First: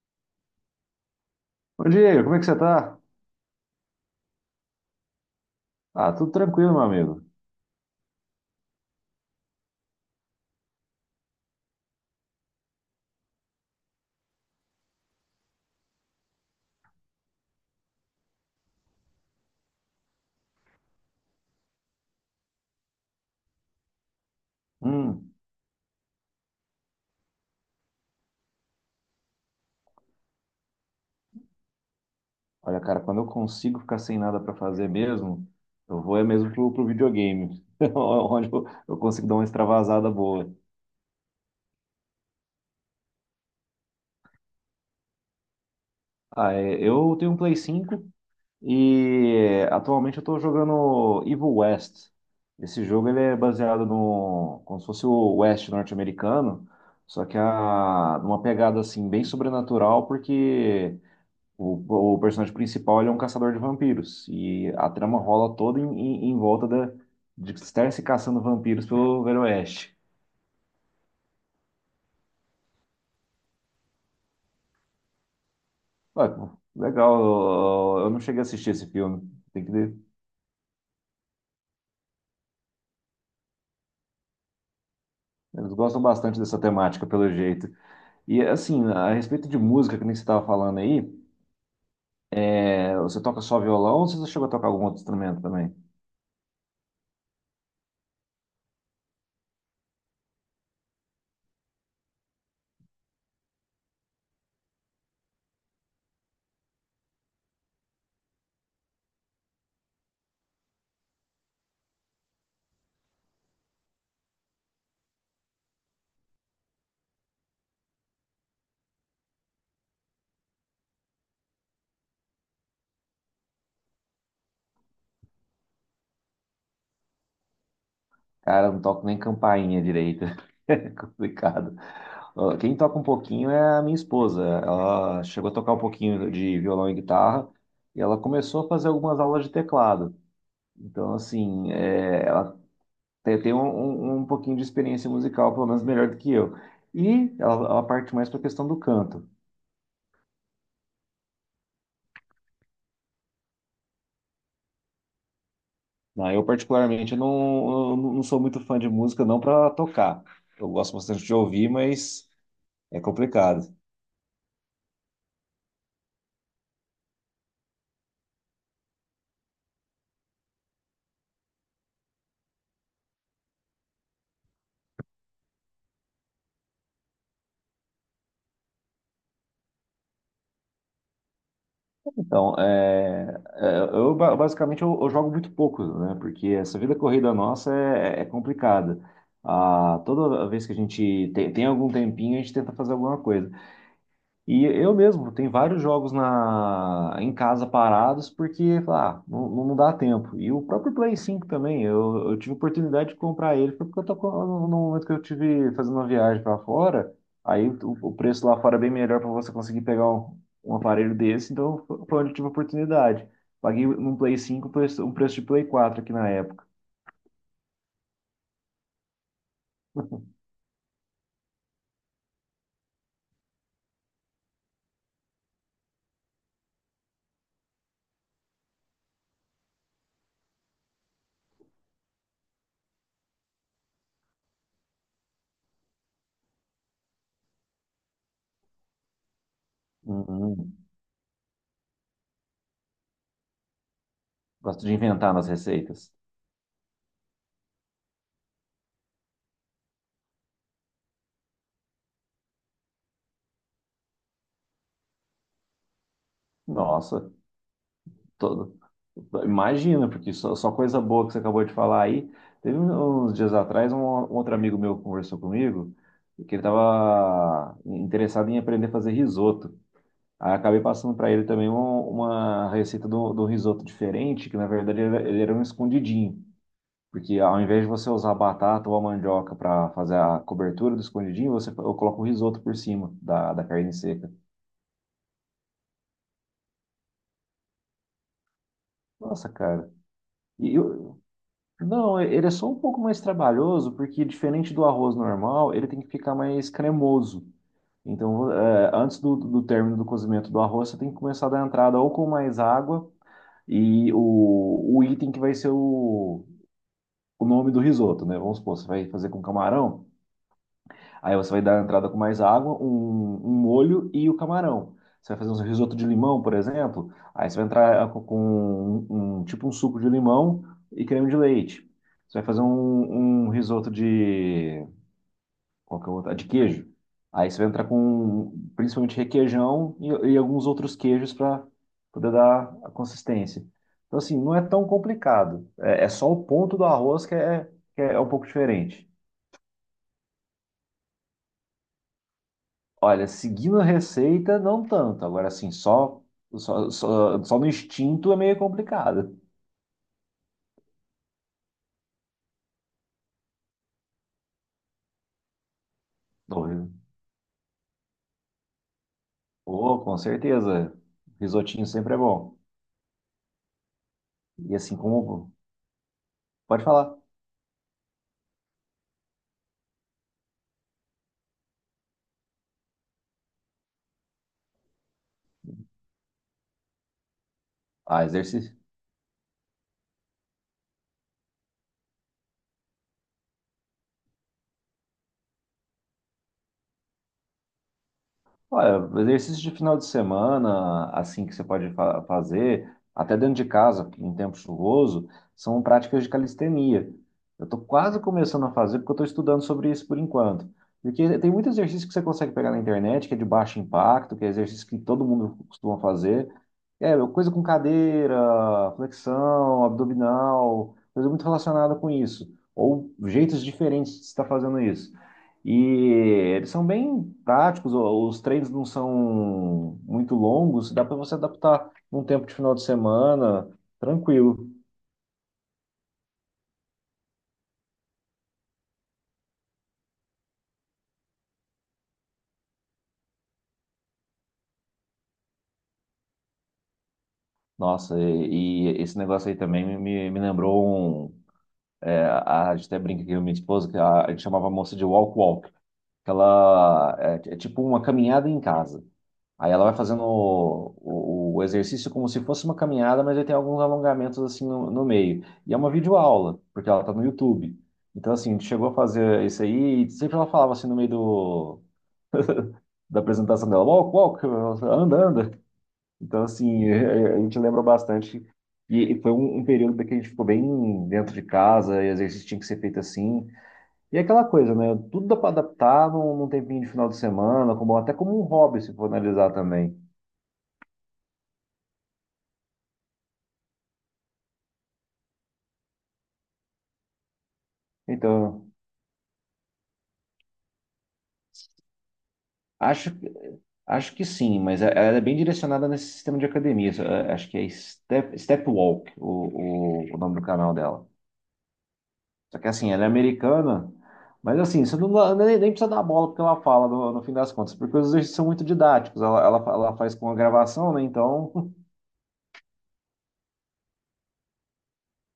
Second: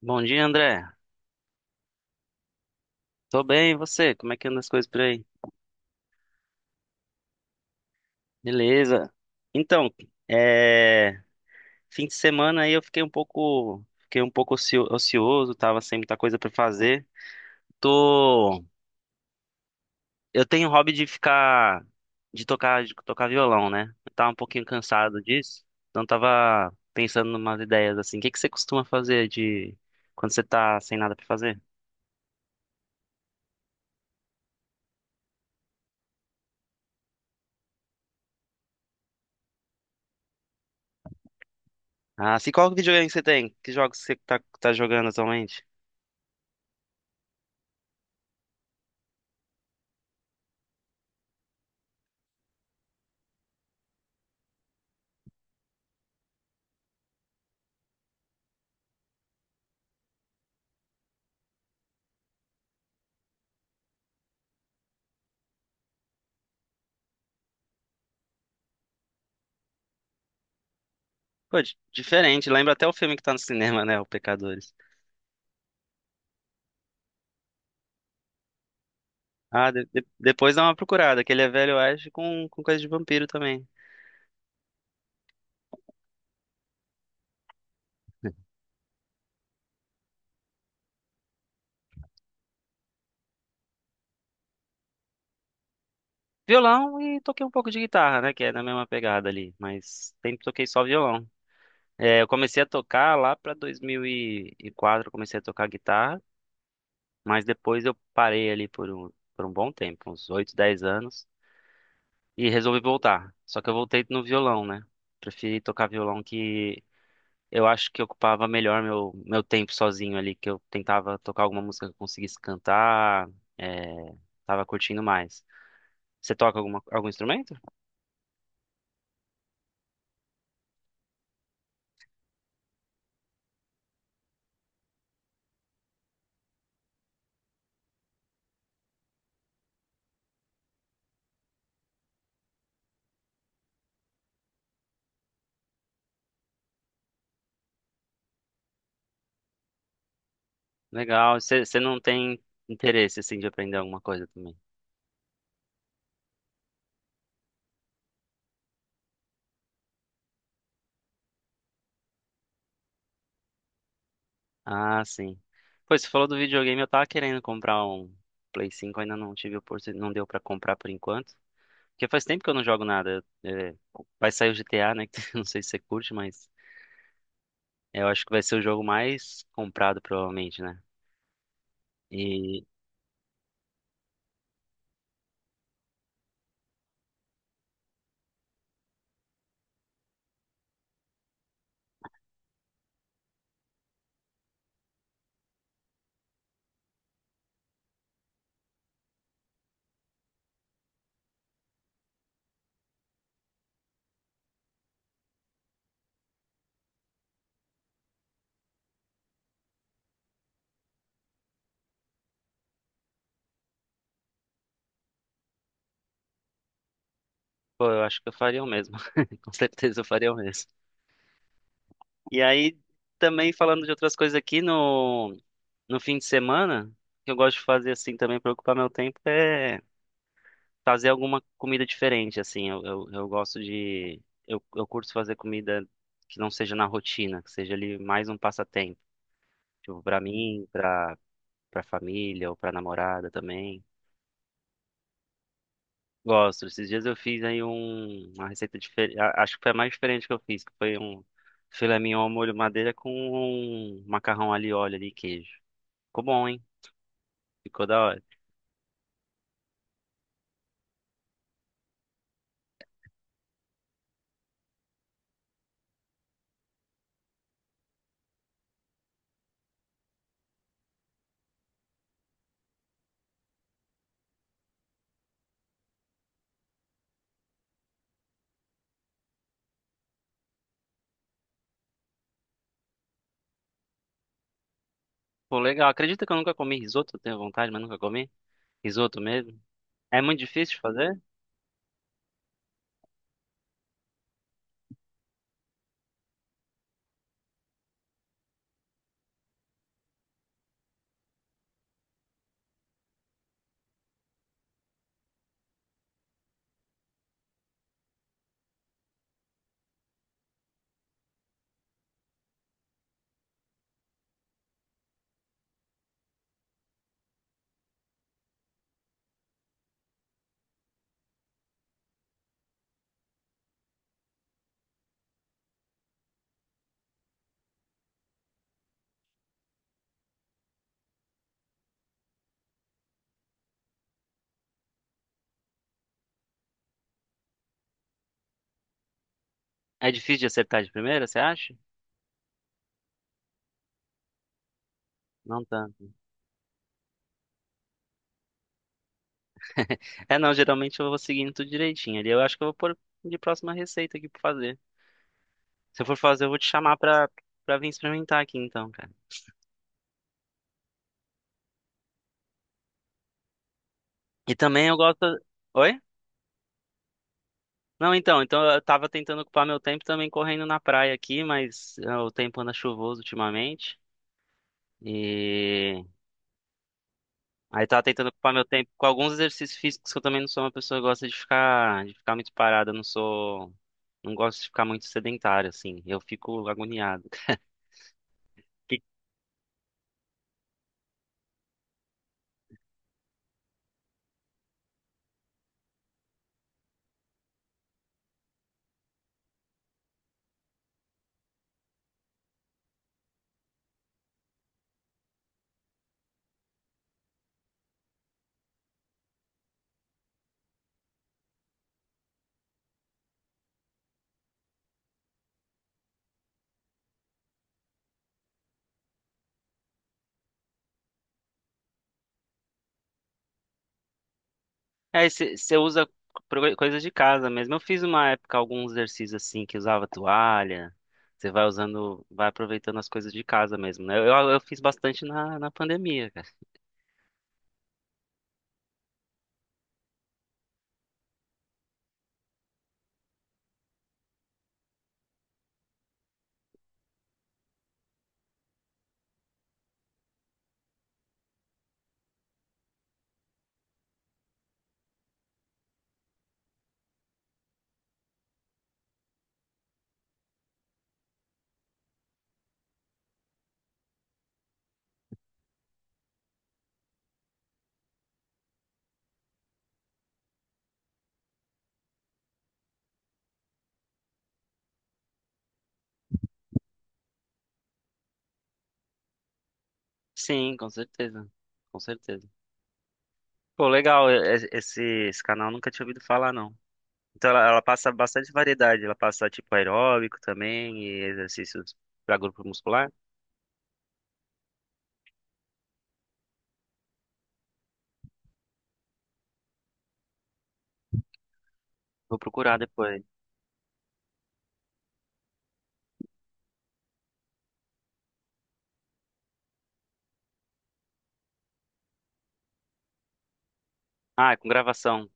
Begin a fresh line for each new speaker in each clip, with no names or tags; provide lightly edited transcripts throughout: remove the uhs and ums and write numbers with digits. Bom dia, André.
Bom Diego, como é que você tá?
Tô bem, e você? Como é que andam as coisas por aí?
Ah, tudo tranquilo, meu amigo.
Beleza. Então, é... fim de semana aí eu fiquei um pouco ocioso, tava sem muita coisa pra fazer. Tô, eu tenho o hobby de tocar violão, né? Eu tava um pouquinho cansado
Hum,
disso, então tava pensando numas ideias assim. O que que você costuma fazer de quando você tá sem nada pra fazer?
olha, cara, quando eu consigo ficar sem nada pra fazer mesmo, eu vou é mesmo pro videogame, onde eu consigo dar uma extravasada boa.
Ah, se qual videogame que você tem? Que jogos você tá jogando atualmente?
Ah, é, eu tenho um Play 5 e atualmente eu tô jogando Evil West. Esse jogo ele é baseado no, como se fosse o West norte-americano, só que a, numa pegada assim bem sobrenatural, porque o personagem principal, ele é um caçador de vampiros. E a trama rola toda em, em volta da, de estar se caçando vampiros pelo Velho Oeste.
Pô, diferente. Lembra até o filme que tá no cinema, né? O Pecadores.
Ué, pô, legal, eu não cheguei a assistir esse filme. Tem
Ah,
que ver.
depois dá uma procurada, que ele é velho oeste com coisa de vampiro também.
Eles gostam bastante dessa temática, pelo jeito. E assim, a respeito de música, que nem você estava falando aí, é, você toca só violão ou você chegou a tocar algum outro instrumento também?
Violão e toquei um pouco de guitarra, né? Que é na mesma pegada ali. Mas sempre toquei só violão. É, eu comecei a tocar lá pra 2004, eu comecei a tocar guitarra. Mas depois eu parei ali por um bom tempo, uns 8 10 anos. E resolvi voltar. Só que eu voltei no violão, né? Preferi tocar violão que eu acho que ocupava melhor meu tempo sozinho ali, que eu tentava tocar alguma música que eu conseguisse cantar, é, tava curtindo mais. Você toca alguma, algum instrumento?
Cara, eu não toco nem campainha direita. É complicado. Ó, quem toca um pouquinho é a minha esposa. Ela chegou a tocar um pouquinho de violão e guitarra e ela começou a fazer algumas aulas de teclado. Então, assim, é, ela tem um, um pouquinho de experiência musical, pelo menos melhor do que eu. E ela parte mais para a questão do canto.
Legal. Você não tem interesse, assim, de aprender alguma coisa também?
Ah, eu, particularmente, eu não sou muito fã de música, não para tocar. Eu gosto bastante de ouvir, mas é complicado.
Ah, sim. Pois, você falou do videogame, eu tava querendo comprar um Play 5, ainda não tive oportunidade, não deu pra comprar por enquanto. Porque faz tempo que eu não jogo nada. É, vai sair o GTA, né? Que eu não sei se você curte, mas eu acho que vai ser o jogo mais comprado, provavelmente, né?
Então,
E
é, é, eu basicamente eu jogo muito pouco, né? Porque essa vida corrida nossa é, é complicada. Ah, toda vez que a gente tem, tem algum tempinho, a gente tenta fazer alguma coisa. E eu mesmo, tem vários jogos na, em casa parados porque ah, não, não dá tempo. E o próprio Play cinco também, eu tive oportunidade de comprar ele, foi porque eu tô, com- no momento que eu tive fazendo uma viagem para fora, aí o preço lá fora é bem melhor para você conseguir pegar um, um aparelho desse, então foi onde eu tive a oportunididade. Paguei num Play cinco um preço de Play quatro aqui na época.
Pô, eu acho que eu faria o mesmo. Com certeza eu faria o mesmo. E aí, também falando de outras coisas aqui, no fim de semana, o que eu gosto de fazer assim também para ocupar meu tempo é fazer alguma comida diferente, assim. Eu gosto de. Eu curto fazer comida que não seja na rotina, que seja ali mais um passatempo. Tipo, pra
Hum,
mim,
hum,
pra família ou pra namorada também.
gosto de inventar nas receitas.
Gosto. Esses dias eu fiz aí um, uma receita diferente. Acho que foi a mais diferente que eu fiz, que foi um filé mignon ao molho madeira com um macarrão ali, óleo ali e queijo. Ficou bom, hein?
Nossa,
Ficou da hora.
to- imagina, porque só, só coisa boa que você acabou de falar aí. Teve um, uns dias atrás, um outro amigo meu conversou comigo, que ele estava interessado em aprender a fazer risoto. Aí acabei passando para ele também uma receita do, do risoto diferente, que na verdade ele era um escondidinho. Porque ao invés de você usar batata ou a mandioca para fazer a cobertura do escondidinho, você eu coloco o risoto por cima da, da carne seca.
Pô, legal. Acredita que eu nunca comi risoto? Eu tenho vontade, mas nunca comi. Risoto
Nossa,
mesmo?
cara.
É muito
E
difícil de
eu-
fazer?
Não, é, ele é só um pouco mais trabalhoso, porque diferente do arroz normal, ele tem que ficar mais cremoso. Então, é, antes do, do término do cozimento do arroz, você tem que começar a dar entrada ou com mais água e o item que vai ser o nome do risoto, né? Vamos supor, você vai fazer com camarão. Aí você vai dar a entrada com mais água, um molho e o camarão. Você vai fazer um risoto de limão, por exemplo. Aí você vai entrar com um, tipo um suco de limão e creme de leite. Você vai fazer um, um risoto de qual que é o outro? Ah, de queijo. Aí você vai entrar com principalmente requeijão e alguns outros queijos para poder dar a consistência. Então assim, não é tão complicado. É, é só o ponto do arroz que é um pouco diferente.
É difícil de acertar de primeira, você acha?
Olha, seguindo a receita, não tanto. Agora,
Não
assim,
tanto.
só no instinto é meio complicado.
É, não. Geralmente eu vou seguindo tudo direitinho ali. Eu acho que eu vou pôr de próxima receita aqui pra fazer. Se eu for fazer, eu vou te
Ou-
chamar pra vir experimentar aqui então, cara.
ou, com certeza. Risotinho sempre é bom.
E
E
também eu
assim
gosto.
como.
Oi?
Pode falar.
Não, então eu tava tentando ocupar meu tempo também correndo na praia aqui, mas ah, o tempo anda chuvoso ultimamente. E aí tava
Ah,
tentando ocupar meu
exercício.
tempo com alguns exercícios físicos que eu também não sou uma pessoa que gosta de ficar muito parada, eu não sou, não gosto de ficar muito sedentário assim. Eu fico agoniado. Que-
Olha, exercício de final de semana, assim que você pode fazer, até dentro de casa, em tempo chuvoso, são práticas de calistenia. Eu estou quase começando a fazer porque eu estou estudando sobre isso por enquanto. Porque tem muito exercício que você consegue pegar na internet, que é de baixo impacto, que é exercício que todo mundo costuma fazer. É, coisa com cadeira, flexão, abdominal, coisa muito relacionada com isso. Ou jeitos diferentes de estar fazendo isso. E eles são bem práticos, os treinos não são muito longos, dá para você adaptar num tempo de final de semana, tranquilo.
É, você usa coisas de casa mesmo. Eu fiz uma época alguns exercícios assim que usava toalha. Você vai usando, vai aproveitando as coisas de casa mesmo, né? Eu fiz bastante na pandemia.
Nossa, e esse negócio aí também me lembrou um. É, a gente até brinca aqui com a minha esposa, que a gente chamava a moça de walk-walk, que ela é, é tipo uma caminhada em casa. Aí ela vai fazendo o, o exercício como se fosse uma caminhada, mas aí tem alguns alongamentos assim no, no meio. E é uma videoaula, porque ela tá no YouTube. Então, assim, a gente chegou a fazer isso aí e sempre ela falava assim no meio do, da apresentação dela, walk, walk, anda, anda. Então, assim, a gente lembra bastante. E foi um, um período que a gente ficou bem dentro de casa, e exercício tinha que ser feito assim. E é aquela coisa, né? Tudo dá para adaptar num, num tempinho de final de semana, como, até como um hobby, se for analisar também.
Sim, com certeza. Com certeza. Pô, legal, esse canal eu nunca tinha ouvido falar, não. Então ela passa bastante
Então.
variedade, ela passa tipo aeróbico também e exercícios para grupo
Acho,
muscular.
acho que sim, mas ela é bem direcionada nesse sistema de academias. Acho que é Step, Step Walk, o nome do canal dela.
Vou
Só que
procurar
assim, ela é
depois.
americana, mas assim, você não, nem, nem precisa dar bola porque ela fala no, no fim das contas, porque os exercícios são muito didáticos. Ela faz com a gravação, né? Então,
Ah, é com gravação.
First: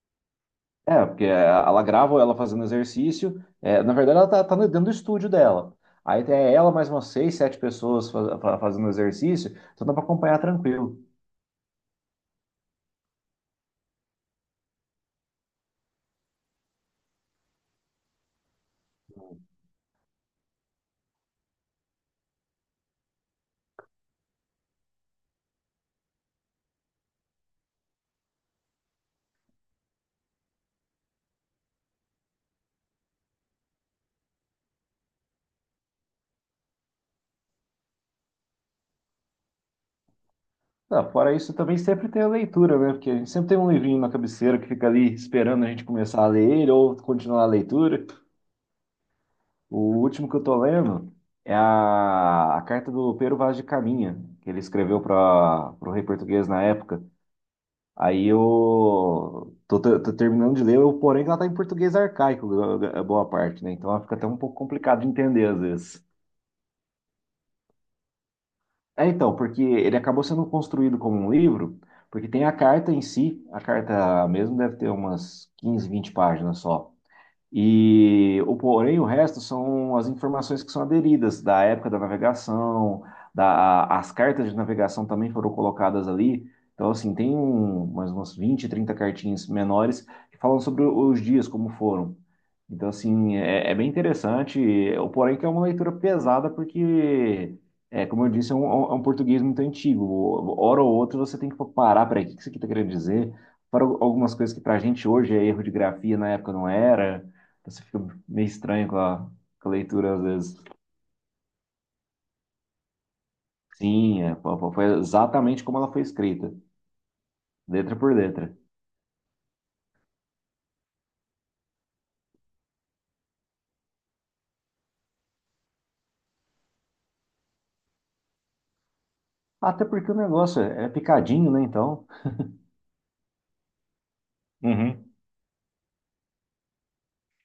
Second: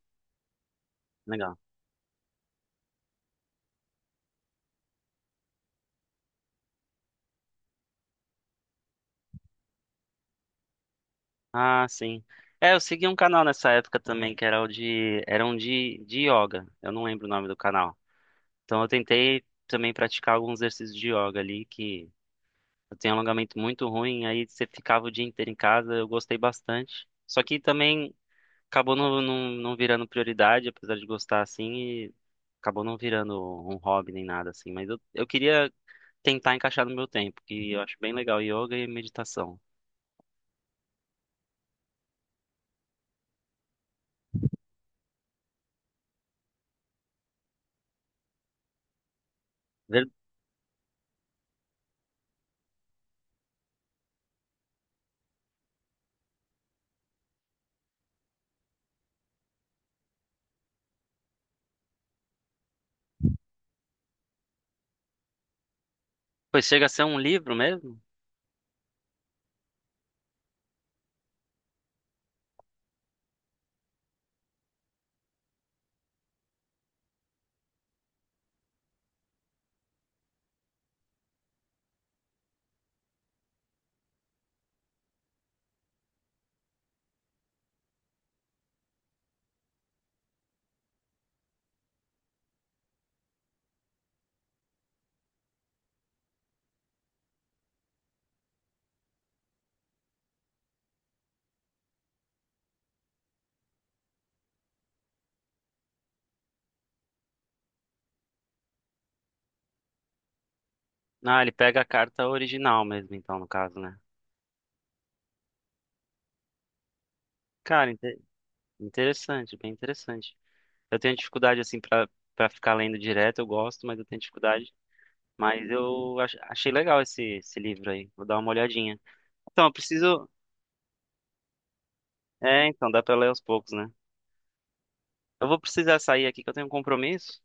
é, porque
Legal.
ela grava ela fazendo exercício. É, na verdade, tá dentro do estúdio dela. Aí tem ela mais umas seis, sete pessoas fazendo exercício, então dá pra acompanhar tranquilo.
Ah, sim. É, eu segui um canal nessa época também, que era era um de yoga. Eu não lembro o nome do canal. Então eu tentei também praticar alguns exercícios de yoga ali que Eu tenho alongamento muito ruim, aí você ficava o dia inteiro em casa, eu gostei bastante. Só que também acabou não virando prioridade, apesar de gostar assim, e acabou não virando um hobby nem nada assim. Mas eu queria tentar encaixar no meu tempo, que eu acho bem legal yoga e meditação.
Ah, fora isso, também sempre tem a leitura, né? Porque a gente sempre tem um livrinho na cabeceira que fica ali esperando a gente começar a ler ele ou continuar a leitura. O
Ver-
último que eu tô lendo é a carta do Pero Vaz de Caminha, que ele escreveu para o Rei Português na época. Aí eu tô, tô terminando de ler, eu, porém ela tá em português arcaico, a boa parte, né? Então ela fica até um pouco complicado de entender às vezes.
Pois chega a ser um livro mesmo?
É, então, porque ele acabou sendo construído como um livro, porque tem a carta em si, a carta mesmo deve ter umas 15, 20 páginas só. E o porém, o resto são as informações que são aderidas da época da navegação, da, as cartas de navegação também foram colocadas ali. Então, assim, tem um, mais umas 20, 30 cartinhas menores que falam sobre os dias, como foram. Então, assim, é, é bem interessante. O porém que é uma leitura pesada, porque, é, como eu disse, é um, é um português muito antigo. Hora ou outra você tem que parar, peraí, o que isso aqui está querendo dizer? Para algumas coisas que para a gente hoje é erro de grafia, na época não era. Então, você fica meio estranho com a leitura às vezes.
Ah, ele pega a carta original mesmo, então, no caso, né?
Sim, é, foi exatamente como ela foi escrita,
Cara,
letra por letra.
interessante, bem interessante. Eu tenho dificuldade assim pra para ficar lendo direto, eu gosto, mas eu tenho dificuldade. Mas eu achei legal esse livro aí. Vou dar uma olhadinha. Então, eu
Até porque o
preciso.
negócio é picadinho, né? Então.
É, então, dá pra ler aos poucos, né?
Uhum.
Eu vou precisar sair aqui que eu tenho um compromisso,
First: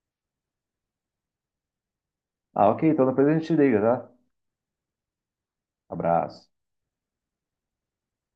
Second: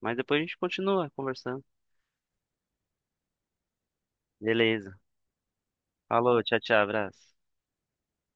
mas depois a gente continua conversando.
Ah, ok, então depois a gente liga, tá?
Beleza. Falou,
Abraço.
tchau, tchau, abraço.